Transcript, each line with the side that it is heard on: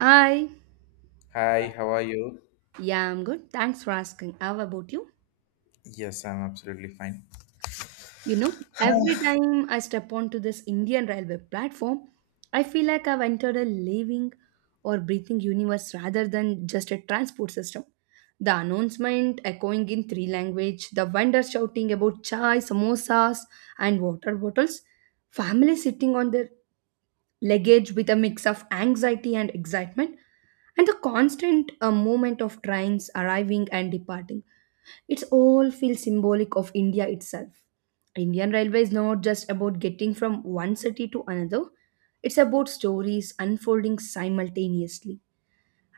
right: Hi.
left: Hi, how are you?
right: Yeah, I'm good. Thanks for asking. How about you?
left: Yes, I'm absolutely fine.
right: Every time I step onto this Indian railway platform, I feel like I've entered a living or breathing universe rather than just a transport system. The announcement echoing in three languages, the vendors shouting about chai, samosas, and water bottles, families sitting on their luggage with a mix of anxiety and excitement, and the constant movement of trains arriving and departing. It's all feels symbolic of India itself. Indian Railway is not just about getting from one city to another, it's about stories unfolding simultaneously.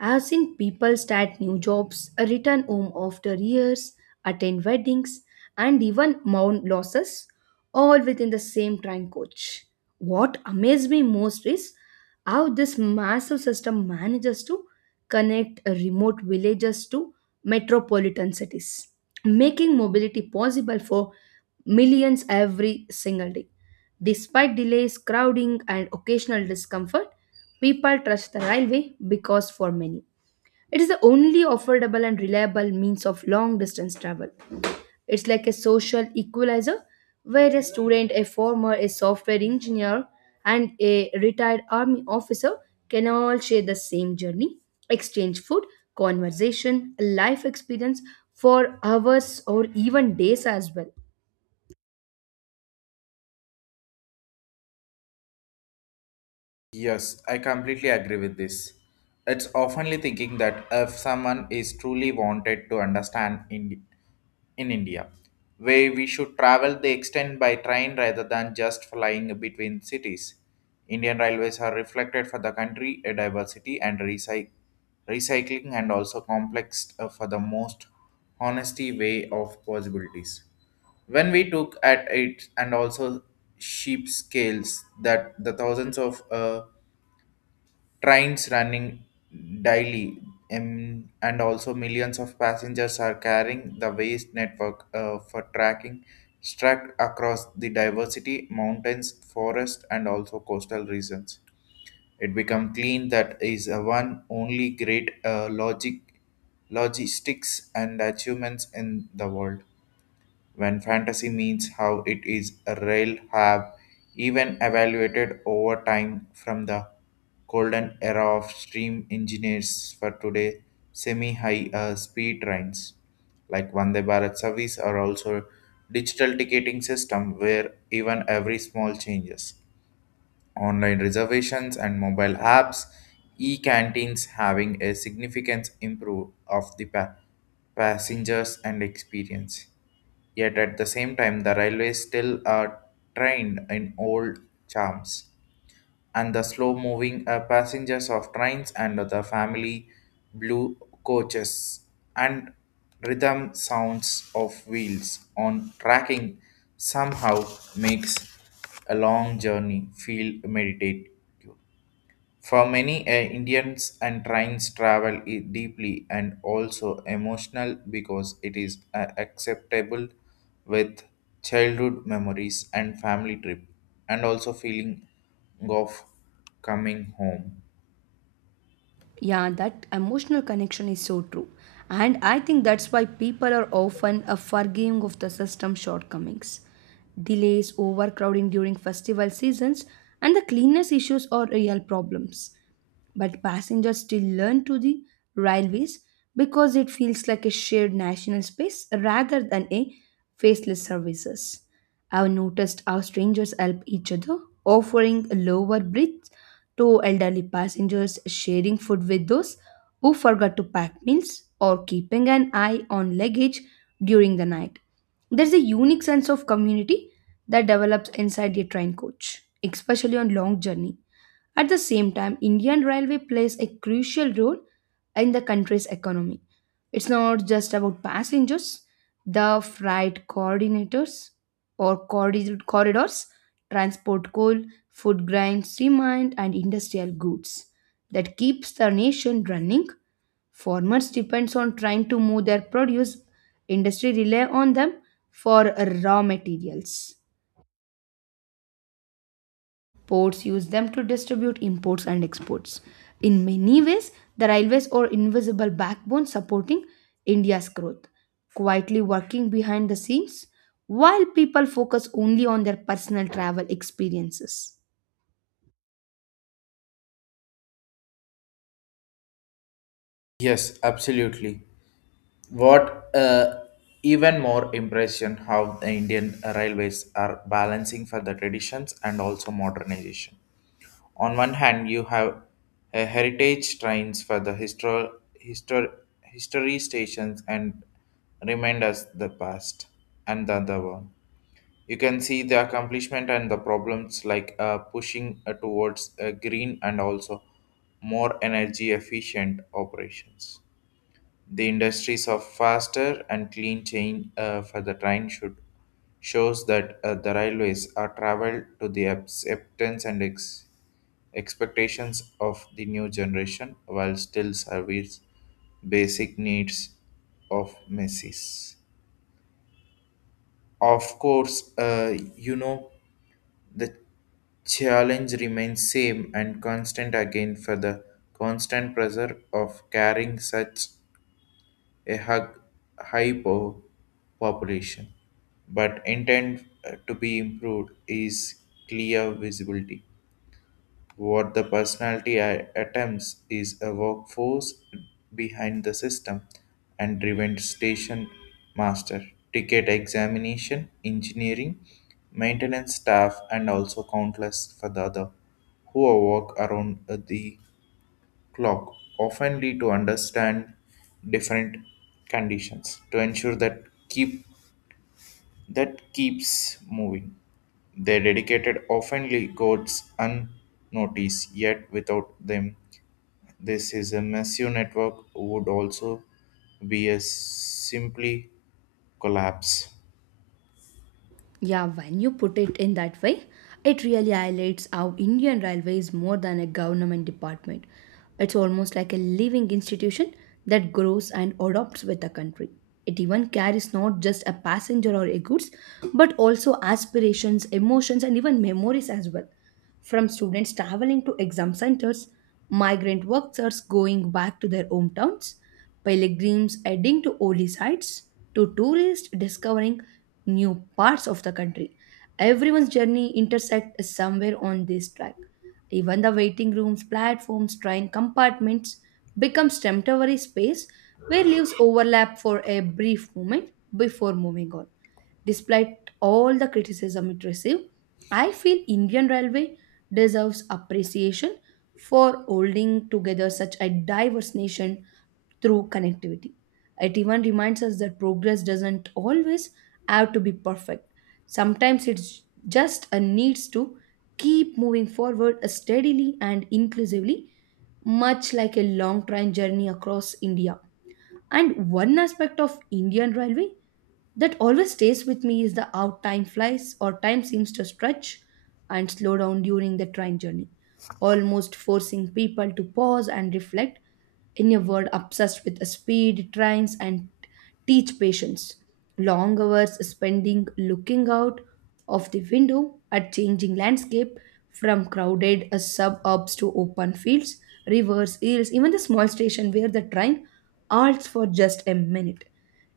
right: I've seen people start new jobs, return home after years, attend weddings, and even mourn losses, all within the same train coach. What amazed me most is how this massive system manages to connect remote villages to metropolitan cities, making mobility possible for millions every single day. Despite delays, crowding, and occasional discomfort, people trust the railway because for many, it is the only affordable and reliable means of long distance travel. It's like a social equalizer where a student, a farmer, a software engineer, and a retired army officer can all share the same journey, exchange food, conversation, life experience for hours or even days as well.
left: Yes, I completely agree with this. It's oftenly thinking that if someone is truly wanted to understand in India, where we should travel the extent by train rather than just flying between cities. Indian railways are reflected for the country a diversity and recycling and also complex for the most honesty way of possibilities. When we took at it and also sheep scales that the thousands of trains running daily and also millions of passengers are carrying the waste network for tracking struck across the diversity mountains forest and also coastal regions, it become clean that is a one only great logic logistics and achievements in the world when fantasy means how it is a rail have even evaluated over time from the golden era of steam engineers for today semi-high speed trains like Vande Bharat service are also digital ticketing system where even every small changes online reservations and mobile apps, e-canteens having a significant improve of the passengers and experience. Yet at the same time, the railways still are trained in old charms and the slow moving passengers of trains and the family blue coaches and rhythm sounds of wheels on tracking somehow makes a long journey feel meditative for many Indians and trains travel deeply and also emotional because it is acceptable with childhood memories and family trip and also feeling of coming home.
right: Yeah, that emotional connection is so true. And I think that's why people are often a forgiving of the system shortcomings. Delays, overcrowding during festival seasons, and the cleanness issues are real problems but passengers still learn to the railways because it feels like a shared national space rather than a faceless services. I've noticed how strangers help each other, offering lower bridges to elderly passengers, sharing food with those who forgot to pack meals, or keeping an eye on luggage during the night. There's a unique sense of community that develops inside a train coach, especially on long journey. At the same time, Indian Railway plays a crucial role in the country's economy. It's not just about passengers, the freight coordinators or corridors transport coal, food grains, cement, and industrial goods that keeps the nation running. Farmers depends on trying to move their produce, industry rely on them for raw materials. Ports use them to distribute imports and exports. In many ways, the railways are invisible backbone supporting India's growth, quietly working behind the scenes while people focus only on their personal travel experiences.
left: Yes, absolutely. What even more impression how the Indian railways are balancing for the traditions and also modernization. On one hand, you have heritage trains for the histor- history stations and remind us the past, and the other one. You can see the accomplishment and the problems like pushing towards green and also more energy efficient operations. The industries of faster and clean chain for the train should shows that the railways are traveled to the acceptance and expectations of the new generation while still service basic needs of masses. Of course, you know the challenge remains same and constant again for the constant pressure of carrying such a hug hypo population, but intent to be improved is clear visibility. What the personality attempts is a workforce behind the system and driven station master, ticket examination, engineering, maintenance staff, and also countless for the other who work around the clock oftenly to understand different conditions to ensure that keeps moving. Their dedicated oftenly goes unnoticed, yet without them, this is a massive network would also be a simply collapse.
right: Yeah, when you put it in that way, it really highlights how Indian Railway is more than a government department. It's almost like a living institution that grows and adopts with the country. It even carries not just a passenger or a goods, but also aspirations, emotions, and even memories as well. From students traveling to exam centers, migrant workers going back to their hometowns, pilgrims adding to holy sites, to tourists discovering new parts of the country. Everyone's journey intersects somewhere on this track. Even the waiting rooms, platforms, train compartments becomes temporary space where lives overlap for a brief moment before moving on. Despite all the criticism it received, I feel Indian Railway deserves appreciation for holding together such a diverse nation through connectivity. It even reminds us that progress doesn't always have to be perfect. Sometimes it's just a needs to keep moving forward steadily and inclusively, much like a long train journey across India. And one aspect of Indian railway that always stays with me is the how time flies or time seems to stretch and slow down during the train journey, almost forcing people to pause and reflect in a world obsessed with speed, trends, and teach patience. Long hours spending looking out of the window at changing landscape from crowded suburbs to open fields, rivers, hills, even the small station where the train halts for just a minute.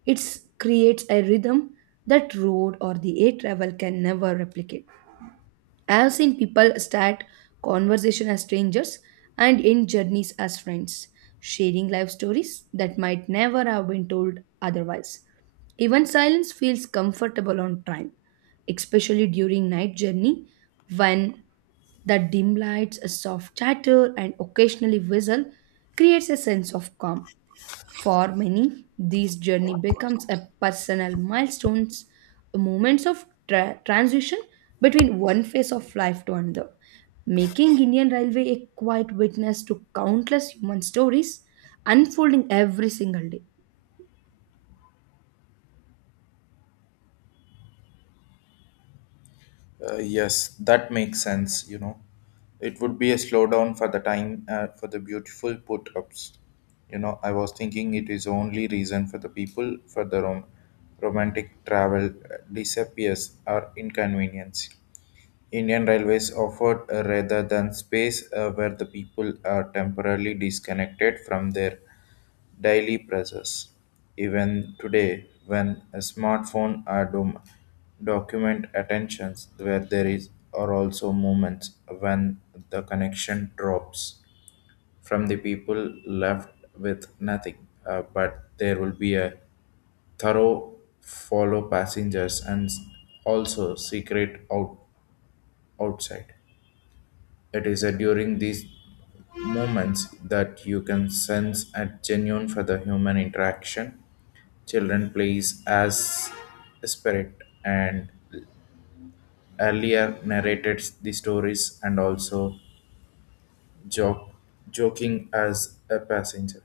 right: It creates a rhythm that road or the air travel can never replicate. I have seen people start conversation as strangers and end journeys as friends, sharing life stories that might never have been told otherwise. Even silence feels comfortable on time, especially during night journey when the dim lights, a soft chatter, and occasionally whistle creates a sense of calm. For many, this journey becomes a personal milestones, moments of transition between one phase of life to another, making Indian Railway a quiet witness to countless human stories unfolding every single day.
left: Yes, that makes sense, you know. It would be a slowdown for the time for the beautiful put ups. You know, I was thinking it is only reason for the people for the romantic travel disappears or inconvenience. Indian Railways offered rather than space where the people are temporarily disconnected from their daily pressures. Even today, when a smartphone are document attentions, where there is are also moments when the connection drops from the people left with nothing, but there will be a thorough follow passengers and also secret outside. It is during these moments that you can sense a genuine for the human interaction. Children plays as a spirit and earlier narrated the stories and also joke, joking as a passenger.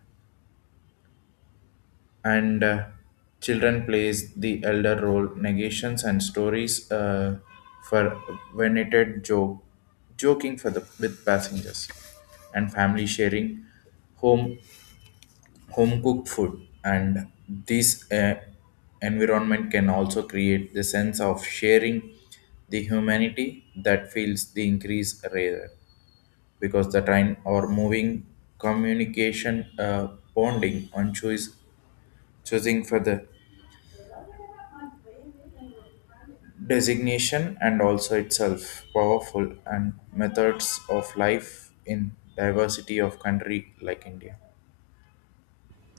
left: And children plays the elder role negations and stories for venerated joke joking for the with passengers and family sharing home home cooked food and this environment can also create the sense of sharing the humanity that feels the increase rare because the time or moving communication bonding on choice choosing for the designation and also itself powerful and methods of life in diversity of country like India.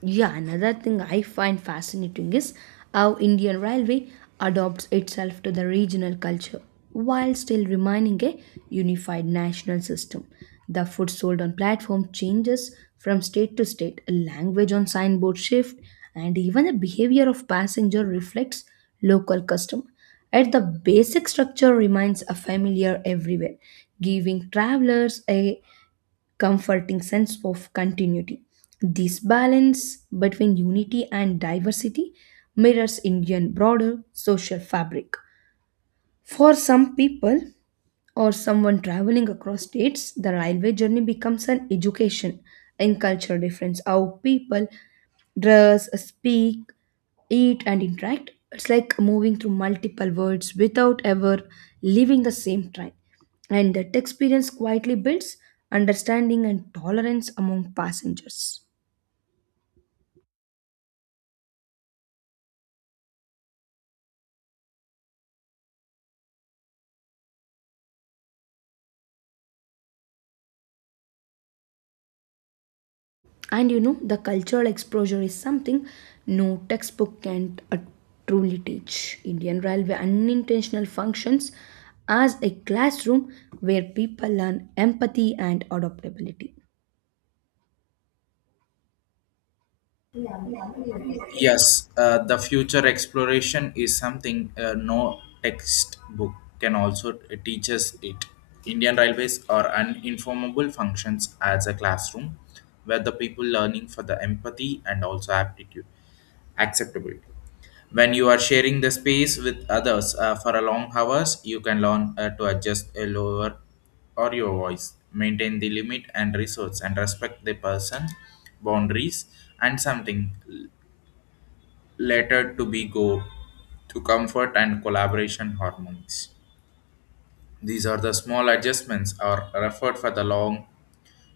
right: Yeah, another thing I find fascinating is how Indian Railway adopts itself to the regional culture while still remaining a unified national system. The food sold on platform changes from state to state, language on signboard shift, and even the behavior of passenger reflects local custom. At the basic structure remains a familiar everywhere, giving travelers a comforting sense of continuity. This balance between unity and diversity mirrors Indian broader social fabric. For some people, or someone traveling across states, the railway journey becomes an education in cultural difference. How people dress, speak, eat, and interact. It's like moving through multiple worlds without ever leaving the same train. And that experience quietly builds understanding and tolerance among passengers. And the cultural exposure is something no textbook can truly teach. Indian railway unintentional functions as a classroom where people learn empathy and adaptability.
left: Yes, the future exploration is something no textbook can also teach us it. Indian Railways are uninformable functions as a classroom where the people learning for the empathy and also aptitude, acceptability. When you are sharing the space with others for a long hours, you can learn to adjust a lower or your voice, maintain the limit and resource, and respect the person boundaries and something later to be go to comfort and collaboration hormones. These are the small adjustments are referred for the long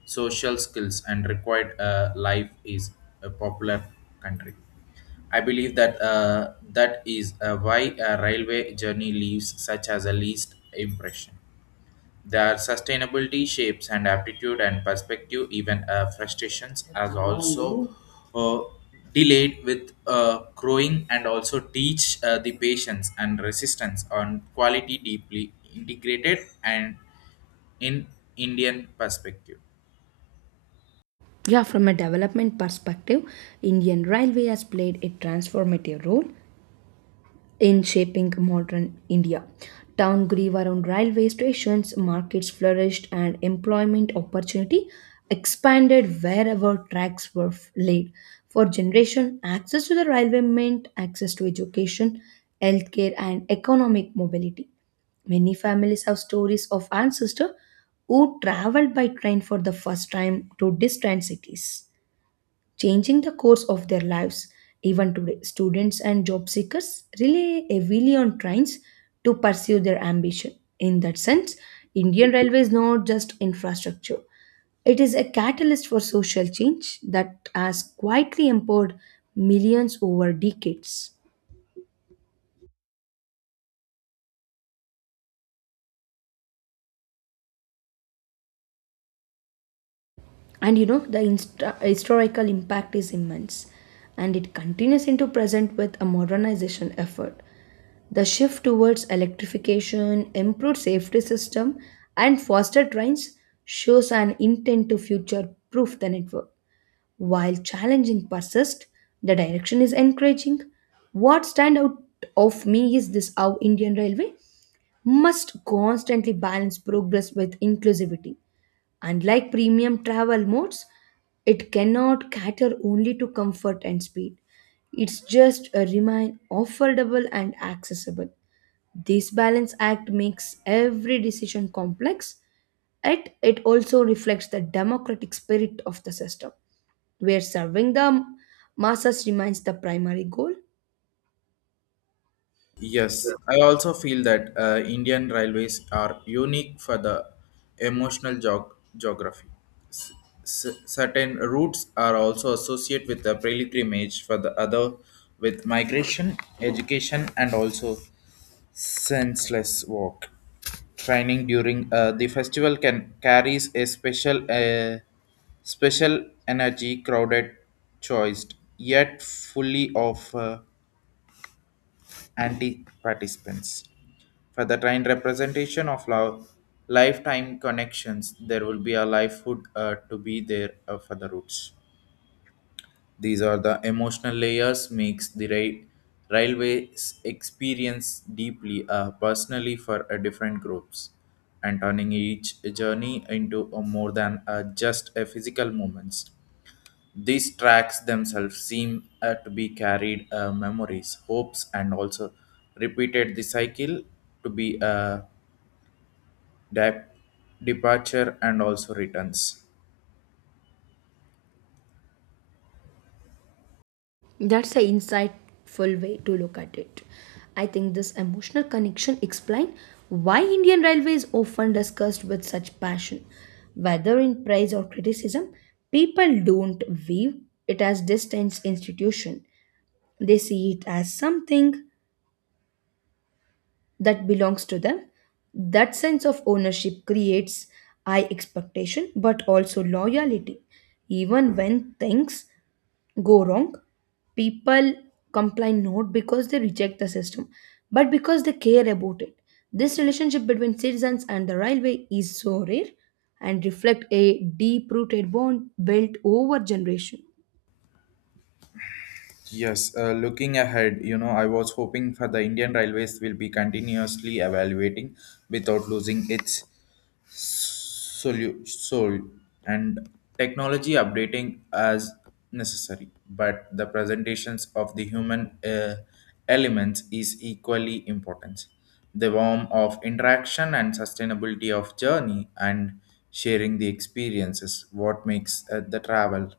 left: social skills and required life is a popular country. I believe that that is why a railway journey leaves such as a least impression. Their sustainability shapes and aptitude and perspective, even frustrations, as also uh, delayed with growing and also teach the patience and resistance on quality deeply integrated and in Indian perspective.
right: Yeah, from a development perspective, Indian railway has played a transformative role in shaping modern India. Town grew around railway stations, markets flourished, and employment opportunity expanded wherever tracks were laid. For generation, access to the railway meant access to education, healthcare, and economic mobility. Many families have stories of ancestors who traveled by train for the first time to distant cities changing the course of their lives. Even today, students and job seekers rely heavily on trains to pursue their ambition. In that sense, Indian Railway is not just infrastructure, it is a catalyst for social change that has quietly empowered millions over decades. The historical impact is immense and it continues into present with a modernization effort. The shift towards electrification, improved safety system, and faster trains shows an intent to future proof the network. While challenging persist, the direction is encouraging. What stand out of me is this how Indian Railway must constantly balance progress with inclusivity. Unlike premium travel modes, it cannot cater only to comfort and speed. It's just a remain affordable and accessible. This balance act makes every decision complex, yet it also reflects the democratic spirit of the system, where serving the masses remains the primary goal.
left: Yes, I also feel that Indian railways are unique for the emotional geography. Certain routes are also associated with the pilgrimage for the other with migration education and also senseless walk training during the festival can carries a special energy crowded choiced yet fully of anti participants for the train representation of love lifetime connections there will be a livelihood to be there for the roots. These are the emotional layers makes the railways experience deeply personally for different groups and turning each journey into a more than just a physical moments. These tracks themselves seem to be carried memories, hopes, and also repeated the cycle to be a dep- departure and also returns.
right: That's an insightful way to look at it. I think this emotional connection explains why Indian Railway is often discussed with such passion. Whether in praise or criticism, people don't view it as distant institution. They see it as something that belongs to them. That sense of ownership creates high expectation but also loyalty. Even when things go wrong, people complain not because they reject the system but because they care about it. This relationship between citizens and the railway is so rare and reflect a deep rooted bond built over generation.
left: Yes, looking ahead, you know, I was hoping for the Indian Railways will be continuously evaluating without losing its soul and technology updating as necessary. But the presentations of the human elements is equally important. The warmth of interaction and sustainability of journey and sharing the experiences, what makes the travel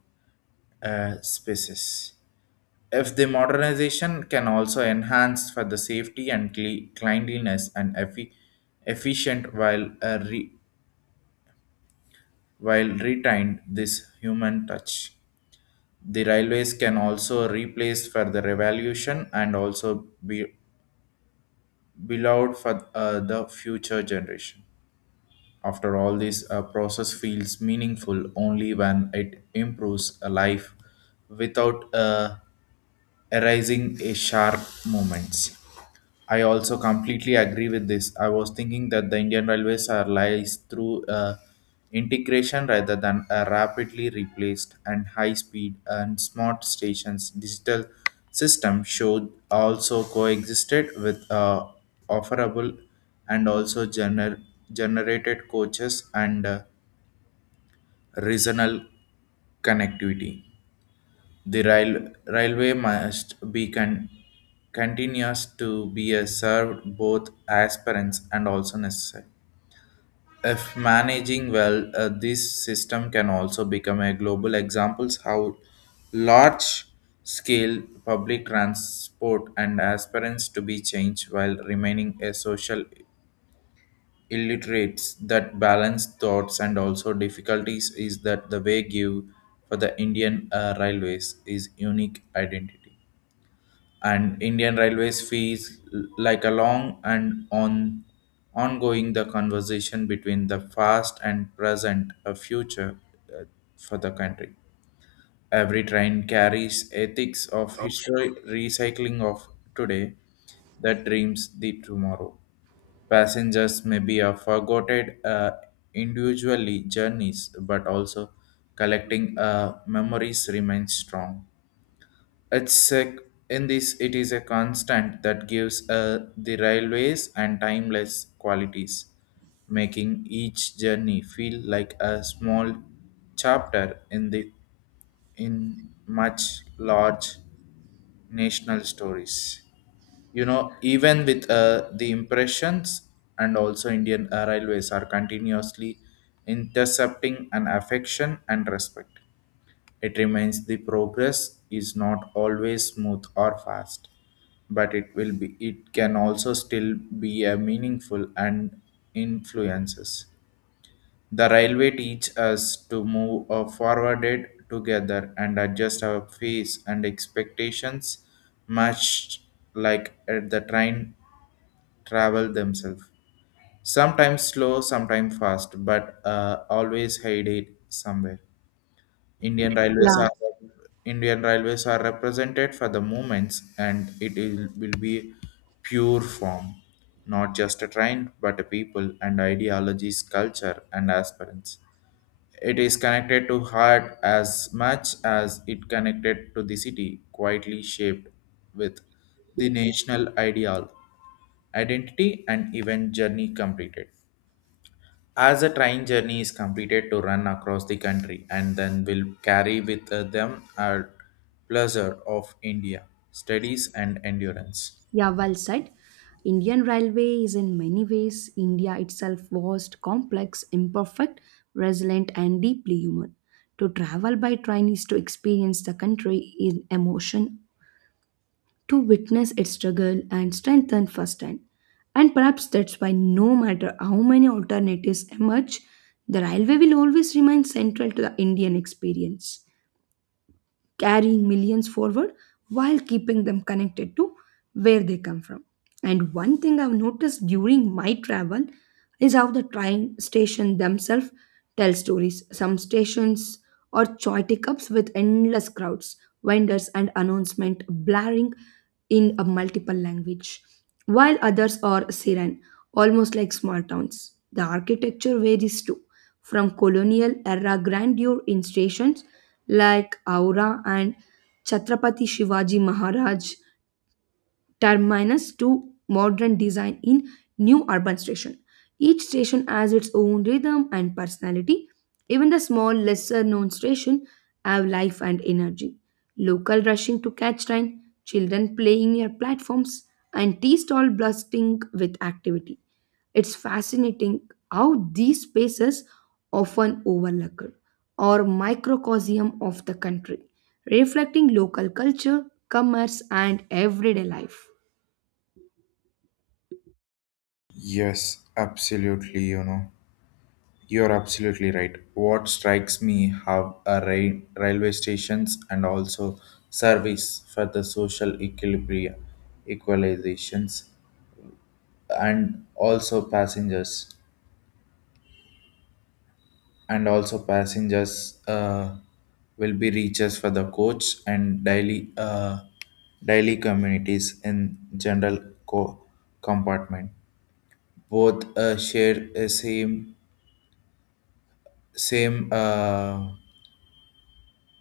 left: spaces. If the modernization can also enhance for the safety and cleanliness and efficient while while retained this human touch. The railways can also replace for the revolution and also be beloved for the future generation. After all, this process feels meaningful only when it improves a life without arising a sharp moments. I also completely agree with this. I was thinking that the Indian Railways are lies through integration rather than a rapidly replaced and high speed and smart stations digital system should also coexisted with offerable and also generated coaches and regional connectivity. The railway must be continuous to be a served both aspirants and also necessary. If managing well, this system can also become a global examples how large scale public transport and aspirants to be changed while remaining a social illiterates that balance thoughts and also difficulties is that the way give for the Indian railways is unique identity and Indian railways fees like a long and on ongoing the conversation between the past and present a future uh, for the country. Every train carries ethics of history recycling of today that dreams the tomorrow. Passengers may be a forgotten individually journeys, but also collecting memories remains strong. It's a, in this it is a constant that gives the railways and timeless qualities, making each journey feel like a small chapter in the in much large national stories. You know, even with the impressions and also Indian railways are continuously intercepting an affection and respect. It remains the progress is not always smooth or fast, but it will be it can also still be a meaningful and influences. The railway teach us to move forwarded together and adjust our pace and expectations much like at the train travel themselves. Sometimes slow, sometimes fast, but always headed somewhere. Indian Railways
right: Yeah.
left: are Indian Railways are represented for the movements, and it is, will be pure form, not just a train, but a people and ideologies, culture and aspirants. It is connected to heart as much as it connected to the city, quietly shaped with the national ideal, identity, and even journey completed. As a train journey is completed to run across the country and then will carry with them a pleasure of India, studies and endurance.
right: Yeah, well said. Indian Railway is in many ways India itself vast, complex, imperfect, resilient, and deeply human. To travel by train is to experience the country in emotion, to witness its struggle and strengthen firsthand. And perhaps that's why, no matter how many alternatives emerge, the railway will always remain central to the Indian experience carrying millions forward while keeping them connected to where they come from. And one thing I've noticed during my travel is how the train station themselves tell stories. Some stations are choitic ups with endless crowds, vendors, and announcement blaring in a multiple language, while others are serene, almost like small towns. The architecture varies too, from colonial era grandeur in stations like Aura and Chhatrapati Shivaji Maharaj terminus to modern design in new urban station. Each station has its own rhythm and personality. Even the small, lesser known station have life and energy. Local rushing to catch train, children playing near platforms, and tea stall blasting with activity. It's fascinating how these spaces often overlooked or microcosm of the country, reflecting local culture, commerce, and everyday life.
left: Yes, absolutely. You know, you're absolutely right. What strikes me how a railway stations and also service for the social equalizations, and also passengers will be reaches for the coach and daily communities in general co- compartment both share a same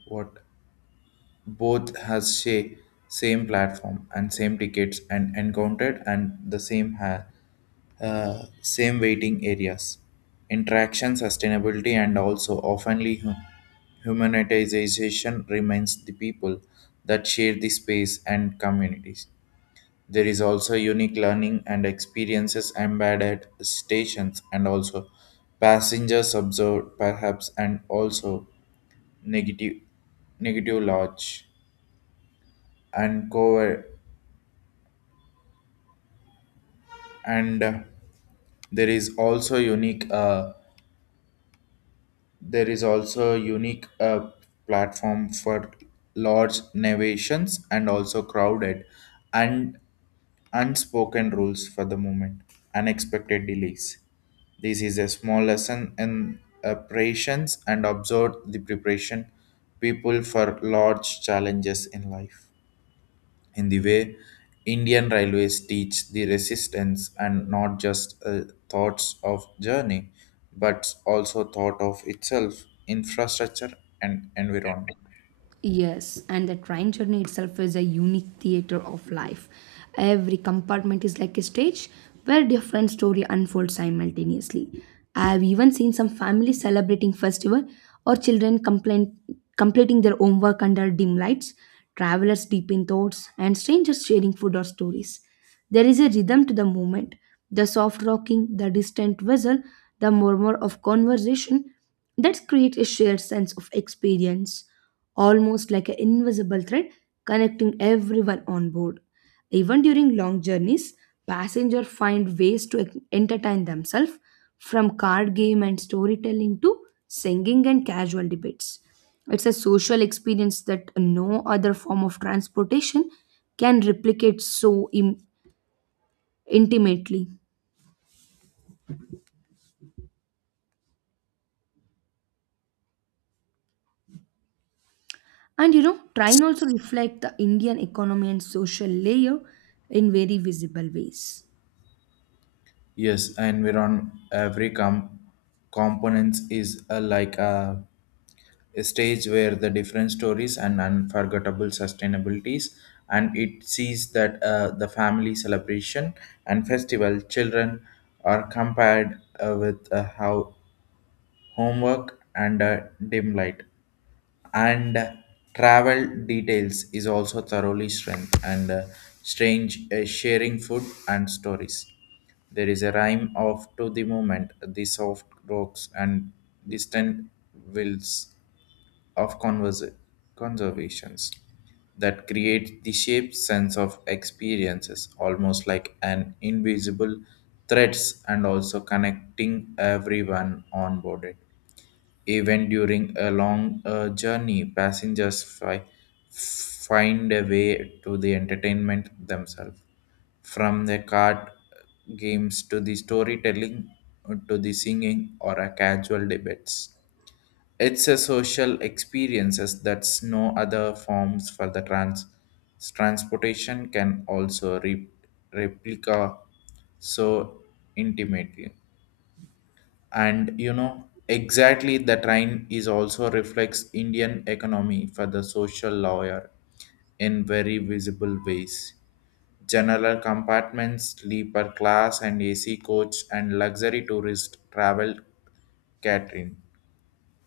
left: what both has sha- same platform and same tickets and encountered and the same waiting areas interaction sustainability and also oftenly humanitization remains the people that share the space and communities, there is also unique learning and experiences embedded stations and also passengers observed perhaps and also negative negative lodge and cover and there is also unique uh, there is also unique platform for large narrations and also crowded and unspoken rules for the moment unexpected delays, this is a small lesson in operations and observe the preparation people for large challenges in life in the way Indian railways teach the resistance and not just thoughts of journey, but also thought of itself, infrastructure and environment.
right: Yes, and the train journey itself is a unique theater of life. Every compartment is like a stage where different story unfolds simultaneously. I have even seen some families celebrating festival or children complain, completing their homework under dim lights, travelers deep in thoughts, and strangers sharing food or stories. There is a rhythm to the moment: the soft rocking, the distant whistle, the murmur of conversation that create a shared sense of experience almost like an invisible thread connecting everyone on board. Even during long journeys, passengers find ways to entertain themselves from card game and storytelling to singing and casual debates. It's a social experience that no other form of transportation can replicate so intimately. Train also reflect the Indian economy and social layer in very visible ways.
left: Yes, environment every components is like a stage where the different stories and unforgettable sustainabilities, and it sees that the family celebration and festival children are compared with how homework, and a dim light and travel details is also thoroughly strength and strange sharing food and stories, there is a rhyme of to the moment the soft rocks and distant wills of conservations that create the shape sense of experiences almost like an invisible threads and also connecting everyone on board, even during a long journey, passengers find a way to the entertainment themselves. From the card games to the storytelling to the singing or a casual debates. It's a social experiences that's no other forms for the transportation can also replica so intimately and you know exactly the train is also reflects Indian economy for the social lawyer in very visible ways general compartments sleeper class and ac coach and luxury tourist travel catering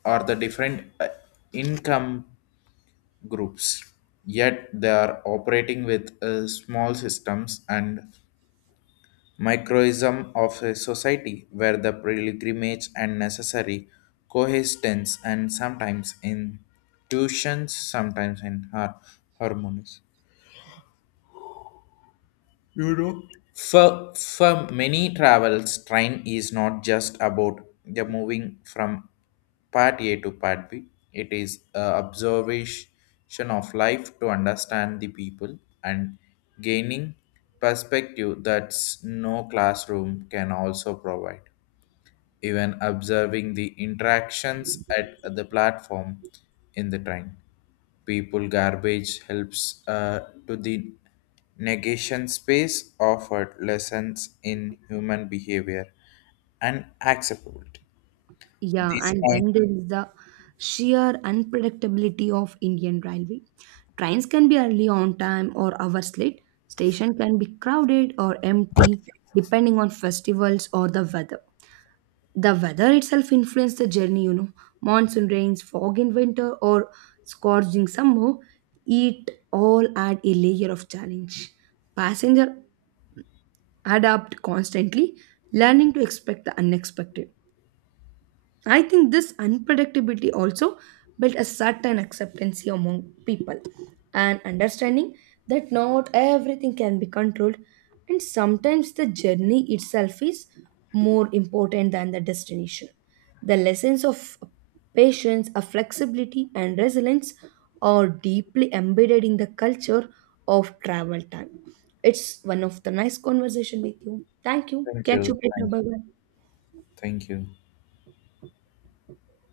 left: are the different income groups yet they are operating with small systems and microism of a society where the pilgrimage and necessary coexistence and sometimes in tuitions, sometimes in harmonies. You know? For many travels, train is not just about the moving from part A to part B. It is a observation of life to understand the people and gaining perspective that no classroom can also provide, even observing the interactions at the platform in the train. People garbage helps to the negation space offered lessons in human behavior and acceptability.
right: Yeah,
left: This
right: and
left: point,
right: then there is the sheer unpredictability of Indian railway. Trains can be early on time or hours late. Station can be crowded or empty depending on festivals or the weather. The weather itself influences the journey. Monsoon rains, fog in winter, or scorching summer, it all add a layer of challenge. Passenger adapt constantly, learning to expect the unexpected. I think this unpredictability also built a certain acceptance among people and understanding that not everything can be controlled, and sometimes the journey itself is more important than the destination. The lessons of patience, of flexibility, and resilience are deeply embedded in the culture of travel time. It's one of the nice conversation with you. Thank you.
left: thank
right: Catch you
left: you,
right: later.
left: thank
right: Bye
left: you,
right: bye.
left: thank you.